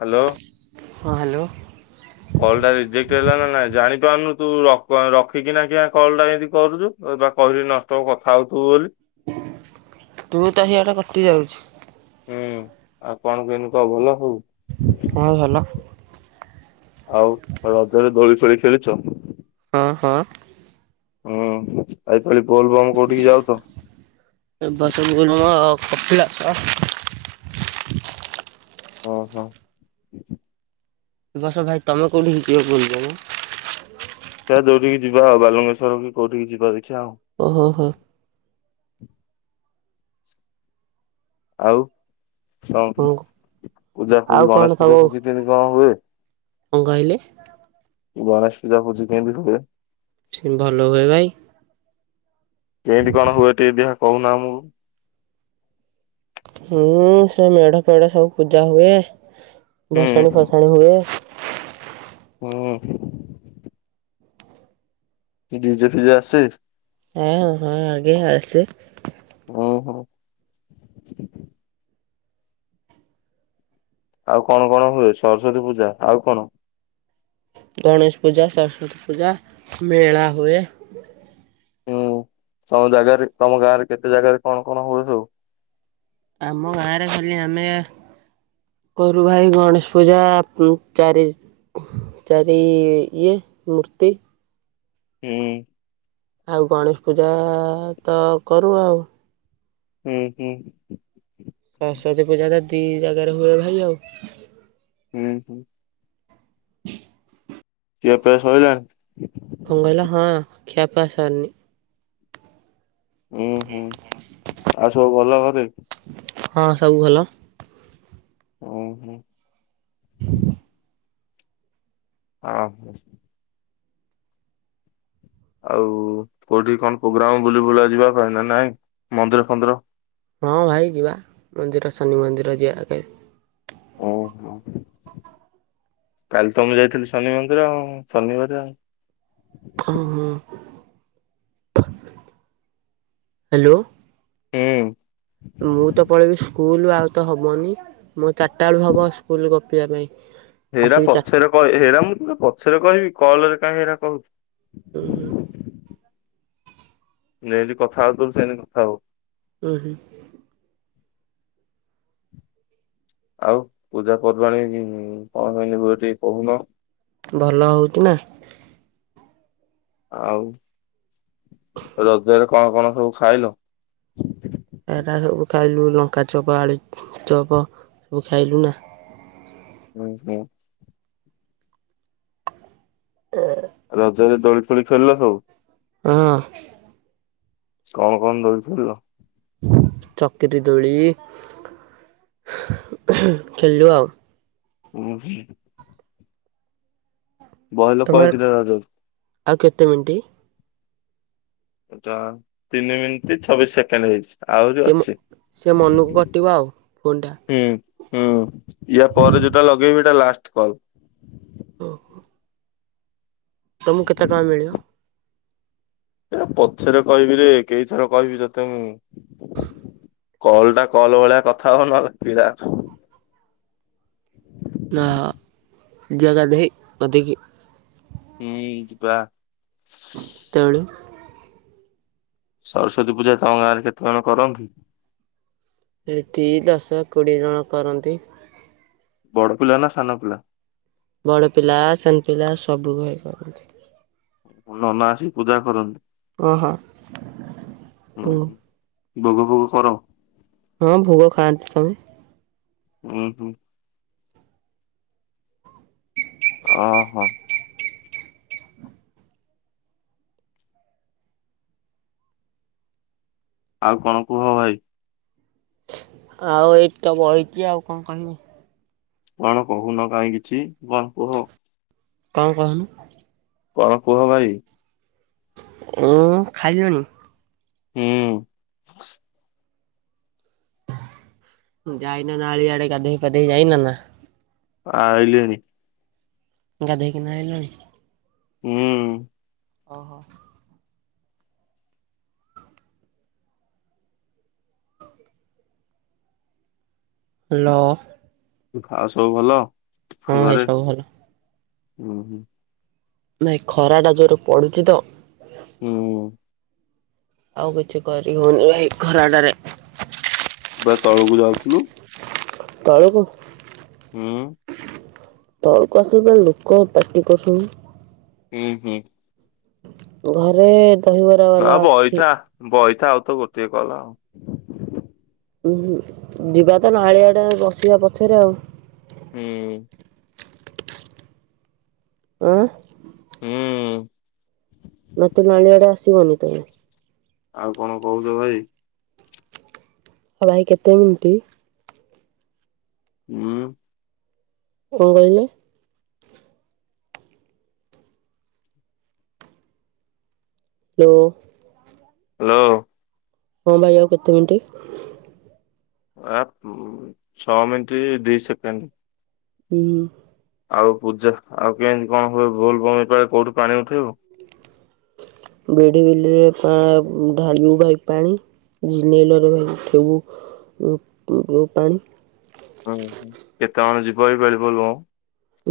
Hello. ହଁ hello. Call ଟା reject ହେଲା ନା ନାଇଁ ଜାଣିପାରୁନୁ ତୁ ରଖିକିନା କି କଲ ଟା ଏମିତି କରୁଛୁ ବା କହିଲି ନଷ୍ଟ ହବ କଥା ହଉ ତୁ ବୋଲି ତୁ ତ ହଆଡେ କଟି ଯାଉଛୁ। ହୁଁ ଆଉ କଣ କହିଲୁ କହ ଭଲ ହଉ? ହ ସଲ ଆଉ ରଜରେ ଦୋଳି ଫୋଳି ଖେଳିଛ। ହଁ ହଁ। ହୁଁ ଆ କ ବୋଲ ବମ କୋଉଠିକି ଯାଉଛ? ଏ ବାସନ ଗୁରୁୁ ଅପିଲ କ ଓହୋ। ବସ ଭାଇ ତମେ କେଉଁଠି ହେଇଯିବ ବୁଲ ମୁଁ? [inaudible] ଯୋଉଠି ଯିବା ଆ ବାଲେଶ୍ର କୋଉଠିକି ଯିବା ଦେଖି? ଓହୋ ହୋ। ଆଉ। ଶଣ ହଁ ପୂଜା ଆଉ ପୂଜି କଣ ଗଣେଶ ତମ ପୂଜା ପୂଜିି କେମି କଣ ହୁଏ? କଣ କହିଲେ ଗଣେଶ ପୂଜା ପୂଜି କିଁତି ହୁଏ? ଭଲ ହୁଏ ଭାଇ। କେଁ ତି କଣ ହୁଏ ଟିଏ ଦେହ କଉନା ଆମକୁ? ହୁଁ ସେ ମେଢ଼ ଫେଢ଼ ସବୁ ପୂଜା ହୁଏ। ଭସାଣି ହୁଁ ଫସାଣି ହୁଏ। ହୁଁ। ଡିଜେ ଫିଜେ ଆସେ? ହଁ ହଁ ଆଗେ ଆସେ। ଓ ହୋ। ଆଉ କଣ କଣ ହୁଏ ସରସ୍ଵତୀ ପୂଜା ଆଉ କଣ? ଗଣେଶ ପୂଜା, ସରସ୍ଵତୀ ପୂଜା, ମେଳା ହୁଏ। ହୁଁ ତମ ଜାଗାରେ ତମ ଗାଁରେ କେତେ ଜାଗାରେ କଣ କଣ ହୁଏ ସବୁ? ଆମ ଗାଁରେ ଖାଲି ଆମେ କରୁ ଭାଇ ଗଣେଶ ପୂଜା ଚାରି ଚାରି ଇଏ ମୂର୍ତ୍ତି। ହୁଁ। ଆଉ ଗଣେଶ ପୂଜା ଆ-ଆ -ତ କରୁ ଆଉ। ହୁଁ ହୁଁ। ସରସ୍ଵତୀ ପୂଜା ତ ଦି ଜାଗାରେ ହୁଏ ଭାଇ ଆଉ। ହୁଁ ହୁଁ। କିଆ ପିଆ ସଇଲାଣି। କଣ ଙ୍ଗଇଲ ହଁ ଖିଆପିଆ ସରିନି। ଉୁଁ ହୁଁ। ଆଉ ସବୁ ଭଲ ଗ ରେ ହଁ ସବୁ ଭଲ। ଉଁ ହୁଁ। ହ ଅଁ ହଁ। ଆଉ କୋଉଠି କଣ ପ୍ରୋଗ୍ରାମ ବୁଲି ବୁଲା ଯିବା ପାଇଁ ନା ନାଇଁ ମନ୍ଦିର ଫନ୍ଦିର? ହଁ ଭାଇ ଯିବା ମନ୍ଦିର ଶନି ମନ୍ଦିର ଯିବା କେ। ଓ ହୋ। କାଲି ତ ମୁଁ ଯାଇଥିଲି ଶନି ମନ୍ଦିର ଆଉ ଶନିବାରେ ଆଉ। ହଁ ହଁ। ହ୍ୟାଲୋ। ହୁଁ ମୁଁ ତ ପଳେଇବି ସ୍କୁଲ। ଆଉ ତ ହବନି ମତ୍ ଚାର୍ ଟାଳୁ ହବ ସ୍କୁଲ ଗ ପିଆ ପାଇଁ। ହେରା ଆସିବି ଚାର ପଛରେ କ ହେରା ମୁଁ ପୁରା ପଛରେ କହିବି କଲରେ କାହିଁ ହେରା କହୁଛି। ଉହୁଁ। ନଠି କଥା ହଉ ସେନ କଥା ହଉ। ହୁ ହୁ। ଆଉ ପୂଜା ପର୍ବାଣୀ କଣ କହିଲିବୁ ଏ ଟିକେ କହୁନ? ଭଲ ହଉଚ ନା। ଆଉ ରଗରେ। କଣ କଣ ସବୁ ଖାଇଲ? ଏଟା ସବୁ ଖାଇଲୁ ଲଙ୍କା ଚପ ଆଳୁ ଚପ ସବୁ ଖାଇଲୁ ନା। ହୁଁ ହୁଁ। ହ ହଜରେ ଦୋଳି ଫୋଳି ଖେଳିଲ ହଉ। ହଁ। କଣ କଣ ରରିଥିଲିଲ। ଚକିରିୀ ଦୋଳି ଖେଳିଲୁ ଆଉ। ହୁଁ ହୁଁ। ଲୋକ ତମର ହେଇଥିଲେ ରଜକୁ ଆଉ କେତେ ମିନଟି। ଏଟା ତିନି ମିନିଟ୍ ଛବିଶ ସେକେଣ୍ଡ ହେଇଛି। ଆହୁରି ସେ ଅଛି ସେ ମନକୁ କଟିବ ଆଉ ଫୋନ୍ ଟା। ହୁଁ ହୁଁ ୟା ପରେ ଯଉଟା ଲଗେଇବି। ଲାଷ୍ଟେ କଲ। ଓ ହୋ। ତମକୁ କେତେ ଟଙ୍କ ମିଳିବ। ପଛରେ କହିବି ରେ କେଇଥର କହିବି ତତେ ମୁଁ କଲ ଟା କଲ ଭଳିଆ କଥା ହୋ ନହଲେ [unintelligible] ନୋବୁ। ନା ଜାଗା ଦେ ମତିି ହୁଁ ବା ତଳୁ ସରସ୍ଵତୀ ପୂଜା ତ ଗାରେ କେତେ ଜଣ କରନ୍ତି? ଏଠି ଦଶ କୋଡ଼ିଏ ଜଣ କରନ୍ତି? ବଡ଼ପୁଲା ନା ଖାନପୁଲା? ବଡ ପିଲା ସୋନ ପିଲା ସବୁ ହେଇ କରନ୍ତି। ନନା ଆସି ପୂଜା କରନ୍ତି। ଓହୋ। ବୋଗ ଭୋଗ କର ହଁ ଭୋଗ ଖାଆନ୍ତି ତମେ ଉଁ ହୁଁ। ଓହୋ। ଆଉ କଣ କୁହ ଭାଇ? ଆଉ ଏଇ ତ ବହିଛି ଆଉ କଣ କହିବି? କଣ କହୁନ କାହିଁ କିଛି କଣ କୁହ? କଣ କହୁନ? କଣ କୁହ ଭାଇ? ଓ ଖାଇଲଣି ହୁଁ। ଯାଇନ ନା ନାଳିଆଡେ ଗାଧେଇ ପାାଧେଇ ଯାଇନ ନା ଆଇଲିନି ଗଧେଇ କିନା ଆଇଲଣି ହୁଁ। ଓହୋ। ଲଲୋ ଆଉ ସବୁ ଭଲ? ହଁ ଭାଇ ଘରେ? ସବୁ ଭଲ ହୁଁ ହୁଁ। ନାଇ ଖରା ଟା ଜୋର ପଡୁଛି ତ ହୁଁ। ଆଉ କିଛି କରି ହଉନି ଭାଇ ଖରାଟାରେ ତୁ ବା ତଳକୁ ଯାଉଥିଲୁ ତଳକୁ ହୁଁ। ତଳକୁ ଆସିଲ ବା ଲୋକ ପାଟି କରୁଛନ୍ତି ହୁଁ ହୁଁ। ଘରେ କହିବାର ବାଲା ଅଛି ଏ ଆଉ ତ ଗୋଟିଏ କଲ ଆଉ ଉଁ ହୁଁ ଯିବା ତ ନାଲିଆ ବସିବା ପଛରେ ଆଉ ହୁଁ ଆଁ। ହୁଁ। ନାତୁଣୀ ମାନେ ଇଆଡ଼େ ଆସିବେନି ତ କାଇଁ ଆଉ କଣ କହୁଛ ଭାଇ? ଆଉ ଭାଇ କେତେ ମିନିଟ୍? ହୁଁ। କଣ କହିଲେ? ହୁଁ। ହ୍ୟାଲୋ। ହଁ ଭାଇ ଆଉ କେତେ ମିନିଟ୍? ଆ ଉଁ ଛଅ ମିନିଟ ଦି ସେକେଣ୍ଡ ହୁଁ। ଆଉ ପୂଜା ଆଉ କେମିତି କଣ ହୁଏ ଵୋଲବମ ବେଳେ କୋଉଠୁ ପାଣି ଉଠେଇବ ବଡ଼ବିଲି ରେ ପାଁ ଭା ଭାନୁ ପାଣି ଜିନେଲ ରୁ ଉଠେଇବୁ ଉଁ ପାଣି ଉଁ ହୁଁ କେତେବେଳେ ଯିବ ଭାଇ ଵୋଲବମ?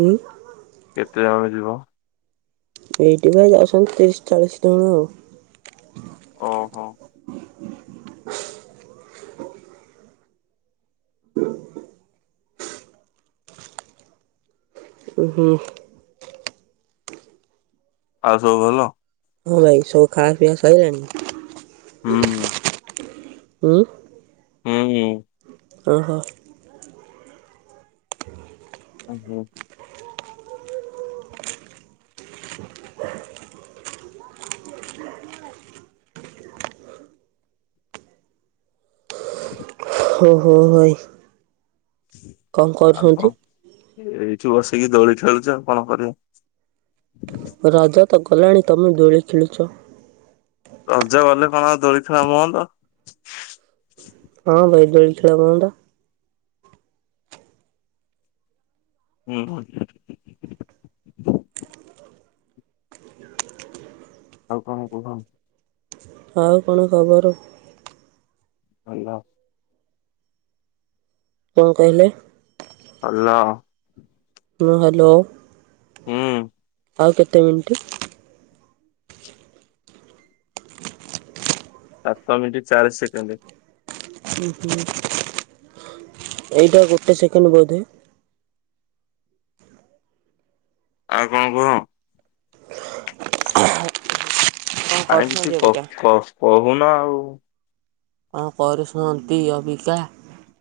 ଉଁ କେତେ ଜଣ ଯିବ? ଏଇଟି ଭାଇ ଯାଉଛନ୍ତି ତିରିଶ ଚାଳିଶ ଜଣ ଆଉ ଓହୋ। ଉଁ ହୁଁ। ଆଉ ସବୁ ଭଲ? ହଁ ଭାଇ ସବୁ ଖାଆ ପିଆ ସରିଲାଣି ହୁଁ। ଉଁ। ହୁଁ ହୁଁ। ଓ ହୋ। [inaudible] ଉଁ ହୁଁ [inaudible] ହଁ ହଁ ଭାଇ କଣ ଆଉ କରୁଛନ୍ତି? କଣ ଏଇ ଏଠି ବସିକି ଦୋଳି ଖେଳୁଛି ଆଉ କଣ କରିବି ରଜ ତ ଗଲାଣି ତମେ ଦୋଳି ଖେଳୁଛ ତ ରଜ ଗଲେ କଣ ଆଉ ଦୋଳି ଖେଳ ବନ୍ଦ ହଁ ଭାଇ ଦୋଳି ଖେଳ ବନ୍ଦ ହୁଁ [inaudible] ଆଉ କଣ କୁହ ଆଉ କଣ ଖବର ହେଲୋ କଣ କହିଲେ ଅଲ ହଁ ହ୍ୟାଲୋ ହୁଁ ଆଉ କେତେ ମିନିଟ୍? ଆଠ ମିନଟ ଚାରି ସେକେଣ୍ଡ [unintelligible] ଏଇଟା ଗୋଟିେ ସେକେଣ୍ଡଣ୍ଡ ବୋଧେ ଆଉ କଣ କୁହ? [inaudible] କଣ କାଇ କିଛି କରୁଛନ୍ତି କ ଅବିକା? କ କ କୁଣ ଆଉ କଣ କରୁନ୍ତି ଅବିକା?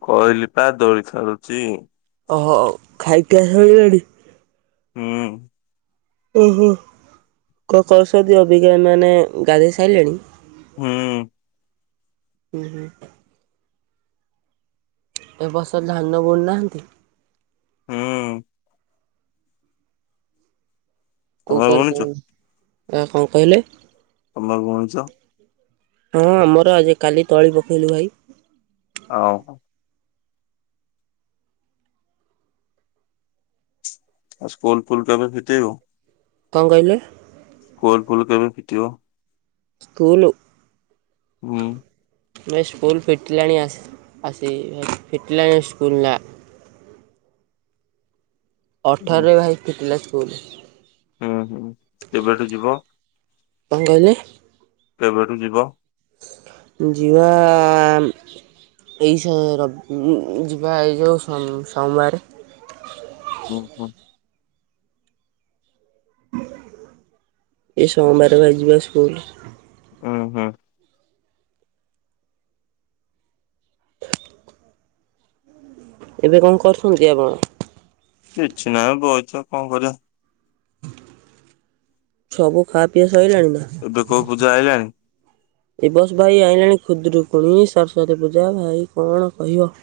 କହିଲି ପା ଦଳି ଖେଳୁଛି ଓହୋ ଖାଇକି ଆସଇିଲାଣି? ହୁଁ ଓହୋ କଣ କରୁଛନ୍ତି ଅବିକା ମାନେ ଗାଧେଇ ସାରିଲେଣି? ହୁଁ। ହୁଁ ହୁଁ। ଏ ବର୍ଷ ଧାନ ବୁଣୁ ନାହାନ୍ତି? ହୁଁ। ତମେ [unintelligible] ବୁଣୁଛ ଭାଇ କଣ କହିଲେ? ତମେ ବୁଣିଛ? ହଁ ଆମର ଆଜି କାଲି ତଳି ପକେଇଲୁ ଭାଇ। ହଉ। ଆ ସ୍କୁଲ ଫୁଲ କେବେ ଫିଟେଇବ? କଣ କହିଲେ? ସ୍କୁଲ୍ ଫୁଲ କେବେ ଫିଟିିବ? ସ୍କୁୂଲ? ହୁଁ ଏ ସ୍କୁଲ ଫିଟିଲାଣିସି ଆସି ଫିଟିଲାଣି ସ୍କୁଲ ନା ହୁଁ ଅଠରରେ ଭାଇ ଫିଟିଲା। କୁଲ ହୁଁ, ହୁଁ, କେବେଠୁ ଯିବ? କଣ କହିଲେ? କେବେଠୁ ଯିବ? ଯିବା ଏଇ ସ-ରବ ଉଁ, ଯିବା ଏଇ ଯୋଉ ସୋ ସୋମବାର ଓହୋ, ଏ ସୋମବାର ଭାଇ ଯିବା ସ୍କୁଲ୍। ଅଁ, ହଁ। ଏବେ କଣ କରୁଛନ୍ତି ଆପଣ? କିଛି ନାହିଁ ବଇଚୁ ଆଉ କଣ କରିବା। ସବୁ ଖା ପିଆ ସଇଲାଣି ନା ଏବେ କୋଉ ପୂଜା ଆଇଲାଣି? ଏ ବସ ଭାଇ ଆଇଲାଣି ଖୁଦ୍ରରୁକୁଣି, ସରସ୍ଵତୀ ପୂଜା ଭାଇ କଣ କହିବ।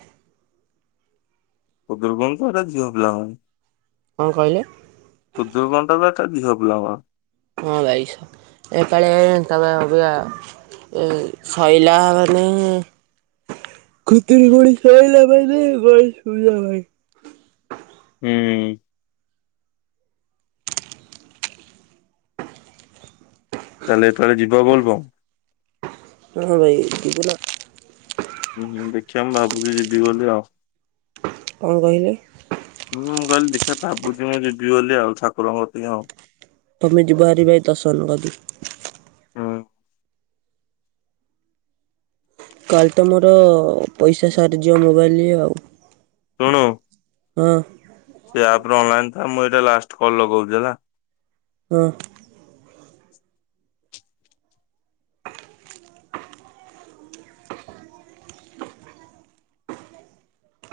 ଖୁଦୁରୁକୁଣୀ ତ ସେଟା ଝିଅ ପିଲାଙ୍କ ପାଇଁ। କଣ କହିଲେ? ଖୁଦୁରୁକୁଣୀ ଟା ତ ହେ ଝିଅ ପିଲାଙ୍କ ହଁ ବାଇଶ ଏ କଳିଆ ବାଇ ତା ମା ଅବିକା ଏ ସଇଲା ମାନେ ଖୁତୁରୁକୁଣୀ ସଇଲା ମାନେ ଗଣେଶ ପୂଜା ଭାଇ ଉଁ, ତାହେଲେ ଏଥର ଯିବା ବଲବମ? ହଁ ଭାଇ ଯିବୁନା। ଉଁ, ହୁଁ ଦେଖିଆ ମୁଁ ଭାବୁଚି ଯିବି ବୋଲି ଆଉ। କଣ କହିଲେ? ମୁୁଁ କହିଲି ଦେଖିଆ ଭାବୁଚି ମୁଁ ଯିବି ବୋଲି ଆଉ ଠାକୁରଙ୍କ କତିକି ଆଉ। ତୋମେ ଯିବ ଭାରି ଭାଇ ଦର୍ଶନ ଗଦି ହୁଁ କାଲି ତ ମୋର ପଇସା ସାରିଯିବ ମୋବାଇଲ୍ ଇଏ ଆଉ। ଶୁଣୁ। ହଁ। ତୁ ଏଇ ଆପ୍ ରେ ଅନଲାଇନ୍ ମୁଁ ଏଇଟା ଲାଷ୍ଟ କଲ୍ ଲଗଉଚି ହେଲା। ହଁ।